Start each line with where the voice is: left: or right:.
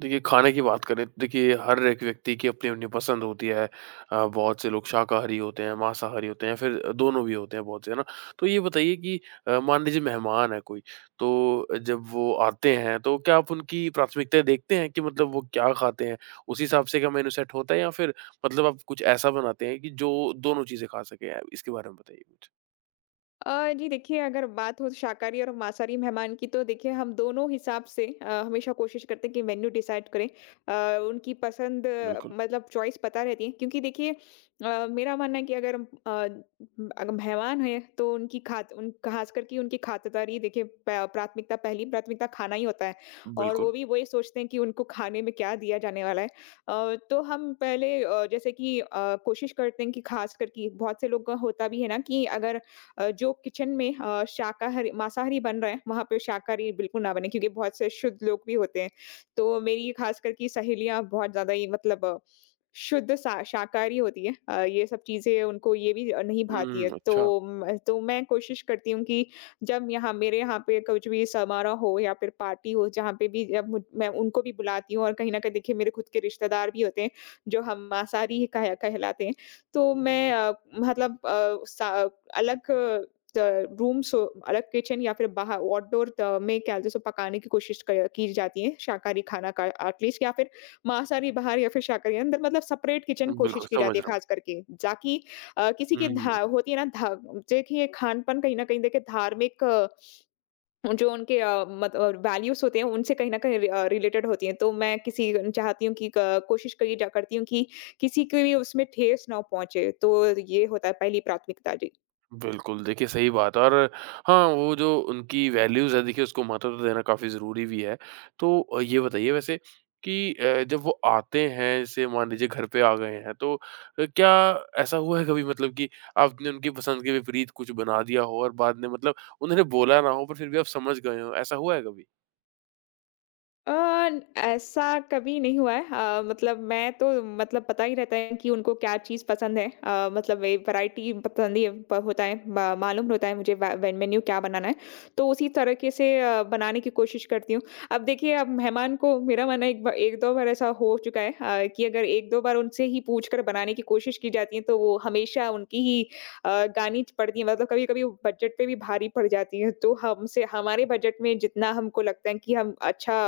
right: देखिए, खाने की बात करें, देखिए हर एक व्यक्ति की अपनी-अपनी पसंद होती है। बहुत से लोग शाकाहारी होते हैं, मांसाहारी होते हैं, फिर दोनों भी होते हैं बहुत से, है ना? तो ये बताइए कि मान लीजिए मेहमान है कोई, तो जब वो आते हैं, तो क्या आप उनकी प्राथमिकताएँ देखते हैं कि मतलब वो क्या खाते हैं? उसी हिसाब से क्या मेनू सेट होता है या फिर मतलब आप कुछ ऐसा बनाते हैं कि जो दोनों चीज़ें खा सकें? इसके बारे में बताइए कुछ।
left: जी देखिए, अगर बात हो शाकाहारी और मांसाहारी मेहमान की तो देखिए हम दोनों हिसाब से हमेशा कोशिश करते हैं कि मेन्यू डिसाइड करें। उनकी पसंद,
right: बिल्कुल,
left: मतलब चॉइस पता रहती है क्योंकि देखिए, मेरा मानना है कि अगर मेहमान हैं तो उनकी खात उन खास करके उनकी खातिरदारी देखिए, प प्राथमिकता, पहली प्राथमिकता खाना ही होता है, और वो
right: बिल्कुल।
left: भी वही सोचते हैं कि उनको खाने में क्या दिया जाने वाला है। तो हम पहले, जैसे कि, कोशिश करते हैं कि खास करके बहुत से लोग का होता भी है ना कि अगर, जो किचन में, शाकाहारी मांसाहारी बन रहे हैं, वहाँ पे शाकाहारी बिल्कुल ना बने क्योंकि बहुत से शुद्ध लोग भी होते हैं। तो मेरी खास करके सहेलियाँ बहुत ज़्यादा ही मतलब शुद्ध सा शाकाहारी होती हैं। ये सब चीज़ें उनको ये भी नहीं भाती
right: हुँ,
left: है। तो
right: अच्छा।
left: म तो मैं कोशिश करती हूँ कि जब यहाँ मेरे यहाँ पे कुछ भी समारोह हो या फिर पार्टी हो, जहाँ पे भी जब मुझ मैं उनको भी बुलाती हूँ, और कहीं न कहीं देखिए मेरे खुद के रिश्तेदार भी होते हैं, जो हम मांसाहारी ही कह कहलाते हैं। तो मैं, मतलब, सा अलग, अ, रूम सो अलग किचन या फिर बाहर आउटडोर, में क्या, जैसे पकाने की जाती है शाकाहारी खाना का, एटलीस्ट, या फिर मांसाहारी बाहर या फिर शाकाहारी अंदर, मतलब सेपरेट किचन
right: बिल्कुल,
left: कोशिश की
right: समझ
left: जाती है,
right: रहा हूँ।
left: खास करके जाकि किसी की धा
right: हुँ।
left: होती है ना, धा देखिए खान पान कहीं ना कहीं, देखिए धार्मिक, जो उनके वैल्यूज होते हैं उनसे कहीं ना कहीं रिलेटेड होती हैं, तो मैं किसी चाहती हूँ कि, कोशिश करी जा करती हूँ कि किसी को भी उसमें ठेस ना पहुंचे, तो ये होता है पहली प्राथमिकता।
right: बिल्कुल, देखिए सही बात है और हाँ, वो जो उनकी वैल्यूज़ है देखिए उसको महत्व तो देना काफ़ी ज़रूरी भी है। तो ये बताइए वैसे कि जब वो आते हैं जैसे मान लीजिए घर पे आ गए हैं तो क्या ऐसा हुआ है कभी मतलब कि आपने उनकी पसंद के विपरीत कुछ बना दिया हो और बाद में मतलब उन्होंने बोला ना हो पर फिर भी आप समझ गए हों, ऐसा हुआ है कभी?
left: अ, ऐसा कभी नहीं हुआ है। मतलब मैं तो, मतलब, पता ही रहता है कि उनको क्या चीज़ पसंद है। मतलब ये वैरायटी पसंद होता है, मालूम होता है मुझे वे- वे- मेन्यू क्या बनाना है, तो उसी तरीके से, बनाने की कोशिश करती हूँ। अब देखिए, अब मेहमान को, मेरा मानना है, एक दो बार ऐसा हो चुका है, कि अगर एक दो बार उनसे ही पूछ कर बनाने की कोशिश की जाती है, तो वो हमेशा उनकी ही, अ, गानी पड़ती है, मतलब कभी कभी बजट पे भी भारी पड़ जाती है, तो हमसे हमारे बजट में जितना हमको लगता है कि हम अच्छा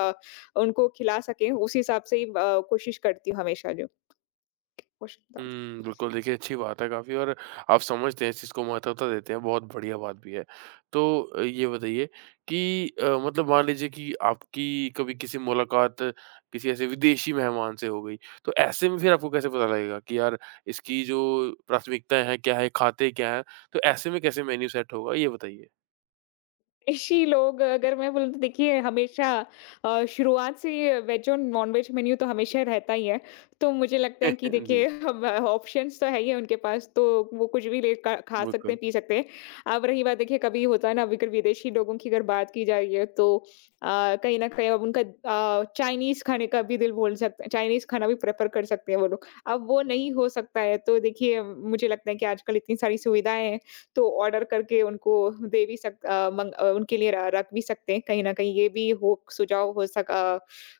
left: उनको खिला सकें, उस हिसाब से ही, कोशिश करती हूँ हमेशा जो। कोश
right: हुँ, बिल्कुल देखिए अच्छी बात है काफ़ी और आप समझते हैं इस चीज़ को महत्वता देते हैं, बहुत बढ़िया बात भी है। तो ये बताइए कि मतलब मान लीजिए कि आपकी कभी किसी मुलाकात किसी ऐसे विदेशी मेहमान से हो गई, तो ऐसे में फिर आपको कैसे पता लगेगा कि यार इसकी जो प्राथमिकताएँ हैं क्या है, खाते क्या हैं? तो ऐसे में कैसे मेन्यू सेट होगा ये बताइए?
left: ऐसी लोग अगर मैं बोलूँ तो देखिए, हमेशा, शुरुआत से ही वेज और नॉन-वेज मेन्यू तो हमेशा रहता ही है। तो मुझे लगता है कि
right: जी,
left: देखिए, अब ऑप्शंस तो है ही है उनके पास, तो वो कुछ भी ले क खा सकते
right: बिल्कुल,
left: हैं, पी सकते हैं। अब रही बात, देखिए कभी होता है ना, अगर विदेशी लोगों की अगर बात की जा रही है, तो, कहीं न कहीं, अब उनका, चाइनीज़ खाने का भी दिल बोल सकता है, चाइनीज़ खाना भी प्रेफ़र कर सकते हैं वो लोग। अब वो नहीं हो सकता है, तो देखिए, मुझे लगता है कि आजकल इतनी सारी सुविधाएँ हैं, तो ऑर्डर करके उनको दे भी सक मंग उनके लिए र रख भी सकते हैं, कहीं न कहीं ये भी हो सुझाव हो सका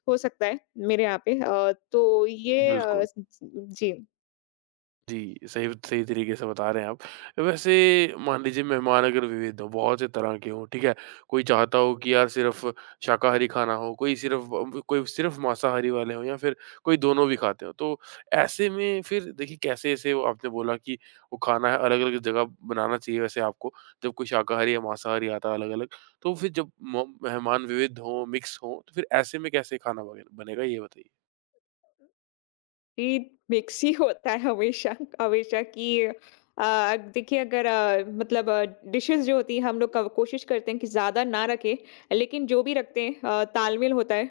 left: हो सकता है मेरे यहाँ पे। तो ये,
right: बिल्कुल।
left: स स जी।
right: जी, सही सही तरीके से बता रहे हैं आप। वैसे मान लीजिए मेहमान अगर विविध हों, बहुत से तरह के हों, ठीक है? कोई चाहता हो कि यार सिर्फ़ शाकाहारी खाना हो, कोई सिर्फ़ कोई सिर्फ़ मांसाहारी वाले हों या फिर कोई दोनों भी खाते हों। तो ऐसे में फिर देखिए कैसे ऐसे वो आपने बोला कि वो खाना है अलग-अलग जगह बनाना चाहिए वैसे आपको, जब कोई शाकाहारी या मांसाहारी आता है अलग-अलग। तो फिर जब म मेहमान विविध हों, मिक्स हों, तो फिर ऐसे में कैसे खाना बगेन बनेगा ये बताइए?
left: ये मिक्स ही होता है, हमेशा हमेशा, कि, अ, देखिए, अगर, मतलब, डिशेस जो होती है हम लोग का, कोशिश करते हैं कि ज़्यादा ना रखें, लेकिन जो भी रखते हैं, तालमेल होता है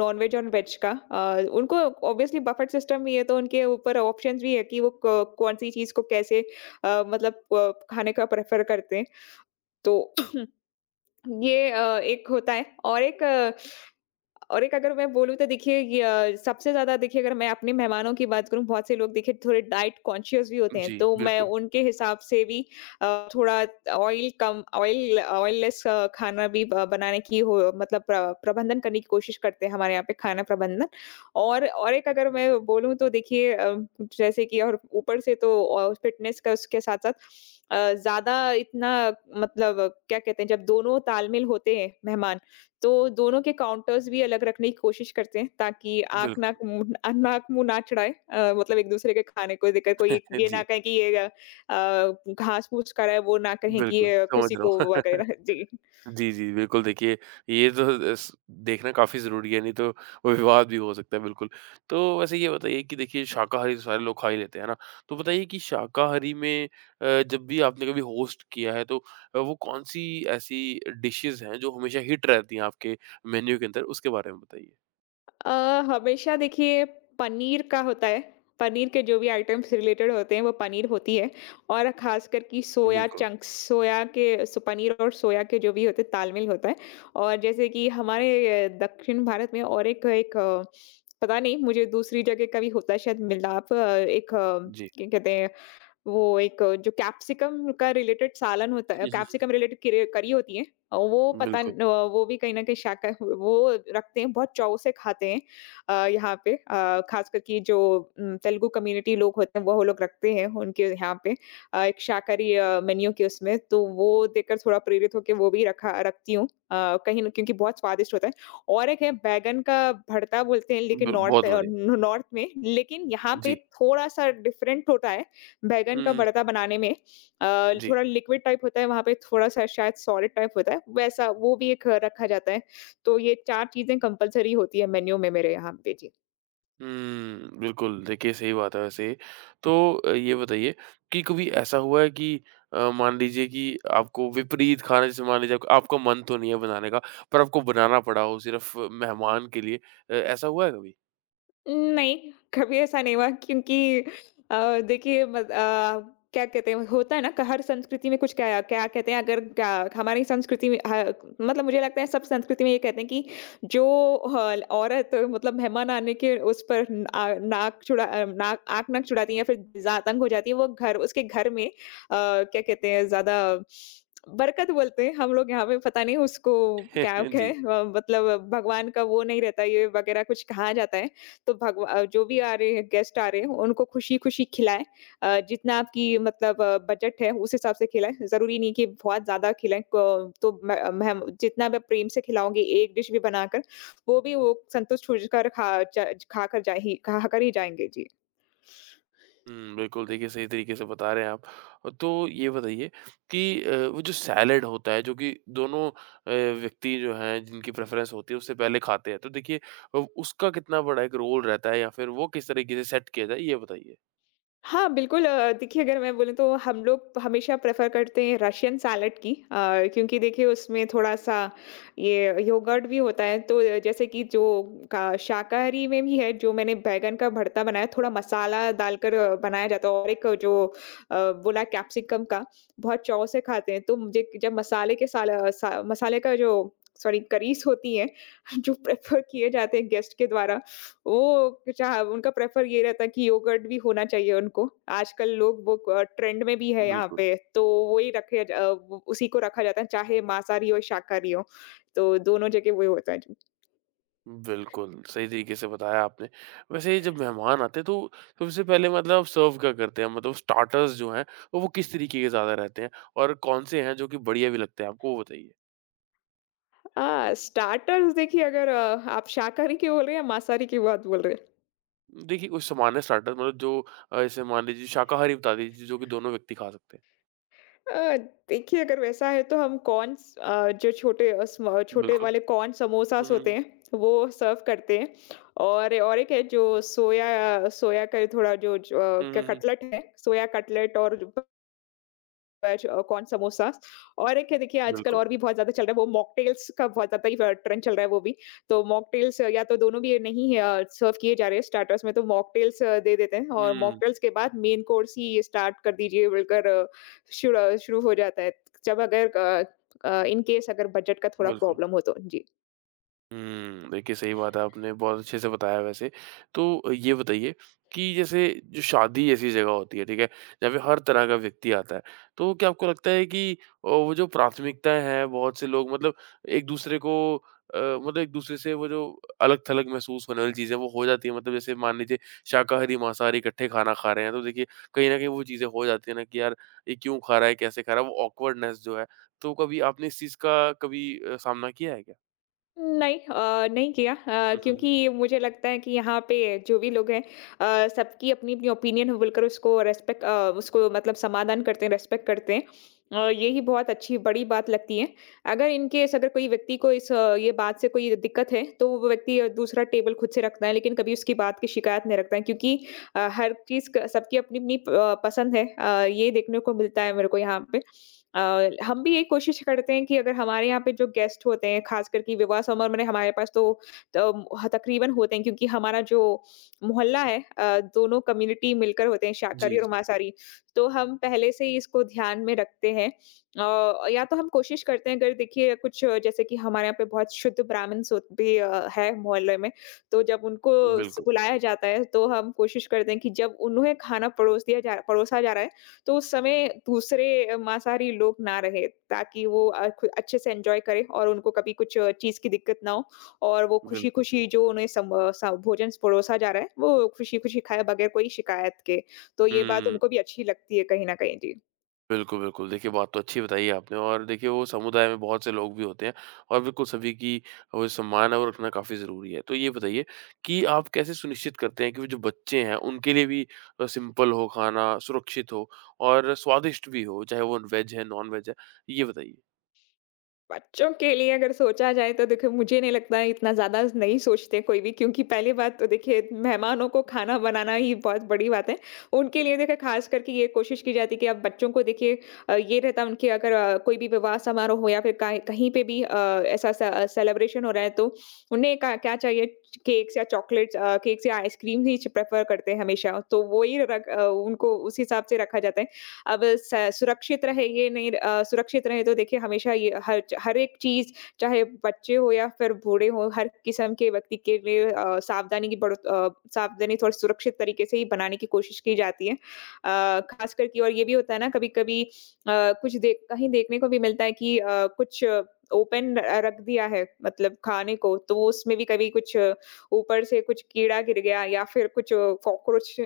left: नॉन वेज और वेज का। उनको ऑब्वियसली बफेट सिस्टम भी है, तो उनके ऊपर ऑप्शंस भी है कि वो कौन सी चीज़ को कैसे, मतलब, खाने का प्रेफर करते हैं, तो ये, एक होता है, और एक, अगर मैं बोलूँ तो देखिए, य सबसे ज़्यादा, देखिए अगर मैं अपने मेहमानों की बात करूँ, बहुत से लोग देखिए थोड़े डाइट कॉन्शियस भी होते हैं,
right: जी,
left: तो मैं
right: बिल्कुल,
left: उनके हिसाब से भी, थोड़ा, ऑयल कम ऑयल ऑयल लेस, खाना भी ब बनाने की हो, मतलब प्रबंधन करने की कोशिश करते हैं हमारे यहाँ पे, खाना प्रबंधन। और एक अगर मैं बोलूँ तो देखिए, जैसे कि और ऊपर से तो, फ़िटनेस का उसके साथ-साथ, ज़्यादा इतना, मतलब क्या कहते हैं, जब दोनों तालमेल होते हैं मेहमान, तो दोनों के काउंटर्स भी अलग रखने की कोशिश करते हैं, ताकि आँख नाक
right: बिल्कुल।
left: मुँह नाक मुँह ना चढ़ाए, मतलब एक-दूसरे के खाने को देकर कोई ये ना
right: जी,
left: कहे कि ये, घास-फूस का रहा है, वो ना कहें कि
right: बिल्कुल,
left: ये
right: समझ
left: किसी
right: रहा
left: को
right: हूँ।
left: वगैरह, जी।
right: जी, जी, बिल्कुल देखिए, ये तो स देखना काफ़ी ज़रूरी है, नहीं तो वो विवाद भी हो सकता है, बिल्कुल। तो वैसे ये बताइए कि देखिए शाकाहारी तो सारे लोग खा ही लेते हैं, है ना? तो बताइए कि शाकाहारी में जब भी आपने कभी होस्ट किया है, तो वो कौन-सी ऐसी डिशेज़ हैं, जो हमेशा हिट रहती हैं आपके मेन्यू के अंदर? उसके बारे में बताइए।
left: अ, हमेशा देखिए पनीर का होता है। पनीर के जो भी आइटम्स रिलेटेड होते हैं, वो पनीर होती है, और ख़ासकर कि सोया
right: बिल्कुल,
left: चंक्स, सोया के पनीर, और सोया के जो भी होते हैं, तालमेल होता है। और जैसे कि हमारे, दक्षिण भारत में, और एक एक, पता नहीं, मुझे दूसरी जगह का भी होता है शायद, मिलाप, एक,
right: जी।
left: क्या कहते हैं, वो एक जो कैप्सिकम का रिलेटेड सालन होता है,
right: हुँ, हुँ,
left: कैप्सिकम रिलेटेड करी करी होती है, वो
right: हुँ।
left: पता
right: बिल्कुल,
left: न- वो भी कहीं ना कहीं शाका वो रखते हैं, बहुत चाव से खाते हैं। यहाँ पे, खास करके जो तेलुगु कम्युनिटी लोग होते हैं, वो लोग रखते हैं उनके यहाँ पे, एक शाकाहारी मेन्यू के उसमें, तो वो देखकर थोड़ा प्रेरित होकर वो भी रखा रखती हूँ, कहीं ना, क्योंकि बहुत स्वादिष्ट होता है। और एक है बैगन का भरता बोलते हैं, लेकिन
right: ब
left: नॉर्थ
right: बहुत बढ़िया।
left: नॉर्थ में, लेकिन यहाँ पे
right: जी।
left: थोड़ा सा डिफरेंट होता है। बैंगन
right: हुँ,
left: का
right: हुँ।
left: भरता बनाने में,
right: जी।
left: थोड़ा लिक्विड टाइप होता है, वहाँ पे थोड़ा-सा शायद सॉलिड टाइप होता है, वैसा, वो भी एक रखा जाता है। तो ये 4 चीज़ें कंपल्सरी होती है मेन्यू में, मेरे यहाँ पे। जी।
right: हुँ, बिल्कुल। देखिए, सही बात है वैसे ये। तो ये बताइए कि कभी ऐसा हुआ है कि मान लीजिए कि आपको विपरीत खाना जैसे मान लीजिए आपको- आपका मन तो नहीं है बनाने का, पर आपको बनाना पड़ा हो सिर्फ़ मेहमान के लिए। ऐसा हुआ है कभी?
left: नहीं, कभी ऐसा नहीं हुआ, क्योंकि, देखिए, मत क्या कहते हैं, होता है ना कि हर संस्कृति में कुछ, क्या क्या कहते हैं, अगर, क्या हमारी संस्कृति में, ह मतलब, मुझे लगता है सब संस्कृति में ये कहते हैं कि, जो, ह औरत, मतलब मेहमान आने के उस पर, न- आ नाक चुड़ा नाक आँख नाक चुड़ाती है, या फिर ज़्यादा हो जाती है वो, घर उसके घर में, क्या कहते हैं, ज़्यादा, बरकत बोलते हैं हम लोग यहाँ पे, पता नहीं उसको क्या
right: जी।
left: कहें, मतलब, भगवान का वो नहीं रहता ये वगैरह कुछ कहा जाता है। तो भगवा जो भी आ रहे हैं, गेस्ट आ रहे हैं, उनको खुशी-खुशी खिलाएँ। जितना आपकी, मतलब, बजट है उस हिसाब से खिलाएँ, ज़रूरी नहीं कि बहुत ज़्यादा खिलाएँ, क तो मैं, मैं जितना मैं प्रेम से खिलाऊँगी एक डिश भी बनाकर, वो भी, वो संतुष्ट होकर खा ज खाकर ही जाएँगे। जी।
right: हुँ, बिल्कुल देखिए, सही तरीके से बता रहे हैं आप। और तो ये बताइए कि वो जो सैलेड होता है, जो कि दोनों व्यक्ति जो हैं, जिनकी प्रेफ़रेंस होती है, उससे पहले खाते हैं। तो देखिए, उसका कितना बड़ा एक रोल रहता है या फिर वो किस तरीके से सेट किया जाए, ये बताइए?
left: हाँ, बिल्कुल, देखिए, अगर मैं बोलूँ तो हम लोग हमेशा प्रेफ़र करते हैं रशियन सैलेड की, क्योंकि देखिए उसमें थोड़ा-सा ये योगर्ट भी होता है, तो जैसे कि जो, का शाकाहारी में भी है, जो मैंने बैंगन का भरता बनाया थोड़ा मसाला डालकर, बनाया जाता है, और एक जो, बोला कैप्सिकम का, बहुत चाव से खाते हैं। तो मुझे जब मसाले के साल सा मसाले का जो, सॉरी करीस होती है, जो प्रेफ़र किए जाते हैं गेस्ट के द्वारा, ओह! अच्छा। उनका प्रेफर ये रहता है कि योगर्ट भी होना चाहिए उनको। आजकल लोग वो, ट्रेंड में भी है यहाँ
right: बिल्कुल,
left: पे, तो वही रखे ज वो उसी को रखा जाता है, चाहे मांसाहारी हो, शाकाहारी हो, तो दोनों जगह वही होता है।
right: बिल्कुल, सही तरीके से बताया आपने। वैसे जब मेहमान आते हैं तो सबसे पहले मतलब सर्व क्या करते हैं? मतलब स्टार्टर्स जो हैं वो किस तरीके के ज़्यादा रहते हैं? और कौन-से हैं जो कि बढ़िया भी लगते हैं आपको वो बताइए?
left: स्टार्टर्स देखिए, अगर, आप शाकाहारी की बोल रहे हैं या मांसाहारी की बात बोल रहे हैं?
right: देखिए कुछ सामान्य स्टार्टर मतलब जो जैसे मान लीजिए शाकाहारी बता दीजिए जो कि दोनों व्यक्ति खा सकते हैं।
left: अ, देखिए अगर वैसा है तो हम जो छोटे
right: बिल्कुल।
left: वाले कॉर्न
right: हुँ,
left: समोसास
right: हुँ, हुँ।
left: होते हैं वो सर्व करते हैं। और एक है जो सोया सोया का थोड़ा जो अ,
right: हुँ,
left: क्या
right: हुँ, हुँ।
left: कटलेट है, सोया कटलेट और वेज कॉर्न समोसा। और एक है, देखिए आजकल
right: बिल्कुल।
left: और भी बहुत ज़्यादा चल रहा है वो मॉकटेल्स का, बहुत ज़्यादा ही फ ट्रेंड चल रहा है वो भी। तो मॉकटेल्स या तो दोनों भी नहीं सर्व किए जा रहे हैं स्टार्टर्स में, तो मॉकटेल्स दे देते हैं और
right: हुँ,
left: मॉकटेल्स के बाद मेन कोर्स ही स्टार्ट कर दीजिए बोलकर। अ, शुरू शुरू हो जाता है। जब अगर अ अ, इन केस अगर बजट का थोड़ा
right: बिल्कुल।
left: प्रॉब्लम हो तो। जी।
right: हुँ, देखिए सही बात है, आपने बहुत अच्छे से बताया वैसे। तो ये बताइए कि जैसे जो शादी जैसी जगह होती है, ठीक है? जहाँ पे हर तरह का व्यक्ति आता है, तो क्या आपको लगता है कि वो जो प्राथमिकताएँ हैं, बहुत से लोग मतलब एक-दूसरे को मतलब एक-दूसरे से वो जो अलग-थलग महसूस होने वाली चीज़ें, वो हो जाती हैं? मतलब जैसे मान लीजिए शाकाहारी, मांसाहारी इकट्ठे खाना खा रहे हैं, तो देखिए कहीं न कहीं वो चीज़ें हो जाती हैं ना कि यार, ये क्यों खा रहा है, कैसे खा रहा है? वो ऑकवर्डनेस जो है, तो कभी आपने इस चीज़ का कभी सामना किया है क्या?
left: नहीं किया,
right: हुँ, हुँ, हुँ।
left: क्योंकि मुझे लगता है कि यहाँ पे जो भी लोग हैं सबकी अपनी अपनी ओपिनियन बोलकर उसको रेस्पेक्ट उसको मतलब समाधान करते हैं, रेस्पेक्ट करते हैं। यही बहुत अच्छी बड़ी बात लगती है। अगर इनकेस अगर कोई व्यक्ति को ये बात से कोई दिक्कत है, तो वो व्यक्ति दूसरा टेबल खुद से रखता है, लेकिन कभी उसकी बात की शिकायत नहीं रखता है। क्योंकि हर सबकी अपनी अपनी पसंद है, ये देखने को मिलता है मेरे को यहाँ पे। अ, हम भी ये कोशिश करते हैं कि अगर हमारे यहाँ पे जो गेस्ट होते हैं, खास करके विवाह समारोह में हमारे पास, तो तम ह तकरीबन होते हैं। क्योंकि हमारा जो मोहल्ला जी है दोनों कम्युनिटी मिलकर होते हैं,
right: जी,
left: शाकाहारी और
right: जी।
left: मांसाहारी। तो हम पहले से ही इसको ध्यान में रखते हैं। या तो हम कोशिश करते हैं, अगर देखिए कुछ जैसे कि हमारे यहाँ पे बहुत शुद्ध ब्राह्मण्स होत भी अ, है मोहल्ले में, तो जब उनको स
right: बिल्कुल,
left: बुलाया जाता है तो हम कोशिश करते हैं कि जब उन्हें खाना परोसा जा रहा है, तो उस समय दूसरे मांसाहारी लोग ना रहे, ताकि वो अच्छे से एंजॉय करें और उनको कभी कुछ चीज़ की दिक्कत ना हो, और वो खुशी
right: बिल्कुल।
left: खुशी जो उन्हें भोजन परोसा जा रहा है, वो खुशी खुशी खाए, बगैर कोई शिकायत के। तो ये बात
right: हुँ,
left: उनको भी अच्छी लगती है कहीं ना कहीं, जी।
right: बिल्कुल, बिल्कुल। देखिए, बात तो अच्छी बताई है आपने और देखिए वो समुदाय में बहुत से लोग भी होते हैं और बिल्कुल सभी की वो सम्मान है वो रखना काफ़ी ज़रूरी है। तो ये बताइए कि आप कैसे सुनिश्चित करते हैं कि वो जो बच्चे हैं उनके लिए भी सिंपल हो खाना, सुरक्षित हो और स्वादिष्ट भी हो, चाहे वो वेज है, नॉन-वेज है? ये बताइए।
left: बच्चों के लिए अगर सोचा जाए तो देखिए, मुझे नहीं लगता है, इतना ज़्यादा नहीं सोचते कोई भी, क्योंकि पहली बात तो देखिए मेहमानों को खाना बनाना ही बहुत बड़ी बात है। उनके लिए देखिए ख़ास करके ये कोशिश की जाती है कि आप बच्चों को देखिए ये रहता है उनके, अगर कोई भी विवाह समारोह हो या फिर काहे कहीं पे भी ऐसा स सेलिब्रेशन हो रहा है, तो उन्हें का क्या चाहिए, केक्स या चॉकलेट्स अ, केक्स या आइसक्रीम ही च प्रेफ़र करते हैं हमेशा। तो वो ही रख उनको उस हिसाब से रखा जाता है। अब स सुरक्षित रहे, ये नहीं अ, सुरक्षित रहे तो देखिए हमेशा ये हर एक चीज़, चाहे बच्चे हो या फिर बूढ़े हो, हर किस्म के व्यक्ति के लिए अ, सावधानी की बड़ो अ, सावधानी थोड़ी सुरक्षित तरीके से ही बनाने की कोशिश की जाती है। ख़ास करके। और ये भी होता है ना कभी-कभी, अ, कुछ देख कहीं देखने को भी मिलता है कि कुछ ओपन रख दिया है, मतलब खाने को, तो वो उसमें भी कभी ऊपर से कुछ कीड़ा गिर गया, या फिर कुछ कॉकरोच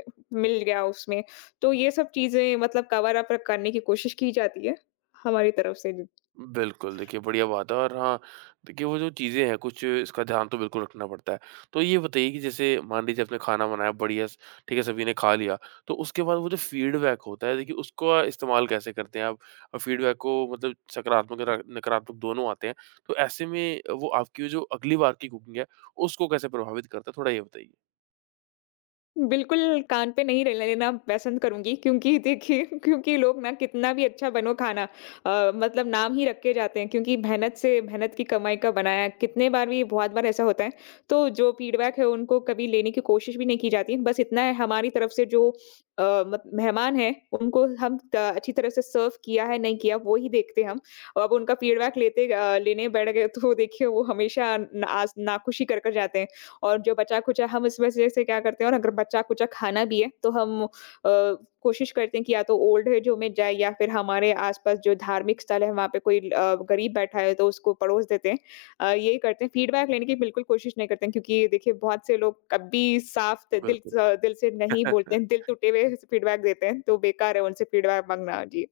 left: मिल गया उसमें। तो ये सब चीज़ें मतलब कवर अप करने की कोशिश की जाती है हमारी तरफ से।
right: बिल्कुल, देखिए बढ़िया बात है और हाँ, देखिए वो जो चीज़ें हैं कुछ इसका ध्यान तो बिल्कुल रखना पड़ता है। तो ये बताइए कि जैसे मान लीजिए आपने खाना बनाया बढ़िया स ठीक है, सभी ने खा लिया, तो उसके बाद वो जो फीडबैक होता है देखिए उसका इस्तेमाल कैसे करते हैं आप? फीडबैक को मतलब सकारात्मक और नकारात्मक दोनों आते हैं, तो ऐसे में वो आपकी जो अगली बार की कुकिंग है, उसको कैसे प्रभावित करता है? थोड़ा ये बताइए?
left: बिल्कुल, कान पे नहीं रहने देना पसंद करूँगी क्योंकि देखिए क्योंकि लोग ना, कितना भी अच्छा बनो खाना, मतलब नाम ही रख के जाते हैं, क्योंकि मेहनत से, मेहनत की कमाई का बनाया है। कितने बार भी बहुत बार ऐसा होता है, तो जो फीडबैक है उनको कभी लेने की कोशिश भी नहीं की जाती। बस इतना है हमारी तरफ से जो अ, मत मेहमान हैं उनको हम त अच्छी तरह से सर्व किया है, नहीं किया, वो ही देखते हम। अब उनका फीडबैक लेने बैठ गए तो देखिए वो हमेशा ना आस नाखुश ही कर कर जाते हैं। और जो बचा-खुचा हम इस वजह से क्या करते हैं, और अगर बचा-खुचा खाना भी है, तो हम कोशिश करते हैं कि या तो ओल्ड एज होम में जाए, या फिर हमारे आस-पास जो धार्मिक स्थल है वहाँ पे कोई गरीब बैठा है तो उसको पड़ोस देते हैं। यही करते हैं, फीडबैक लेने की बिल्कुल कोशिश नहीं करते हैं क्योंकि देखिए बहुत से लोग कभी साफ त दिल
right: बिल्कुल।
left: स दिल से नहीं बोलते हैं, दिल टूटे हुए फीडबैक देते हैं, तो बेकार है उनसे फीडबैक माँगना। जी।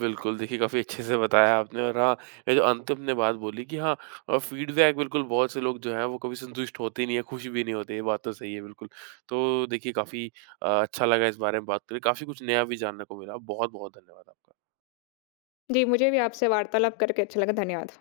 right: बिल्कुल, देखिए काफ़ी अच्छे से बताया आपने और हाँ, ये जो अंत में आपने बात बोली कि हाँ फ़ीडबैक बिल्कुल बहुत से लोग जो हैं वो कभी संतुष्ट होते ही नहीं हैं, खुश भी नहीं होते, ये बात तो सही है बिल्कुल। तो देखिए काफ़ी अच्छा लगा इस बारे में बात करके, काफ़ी कुछ नया भी जानने को मिला। बहुत-बहुत धन्यवाद आपका।
left: जी, मुझे भी आपसे वार्तालाप करके अच्छा लगा। धन्यवाद।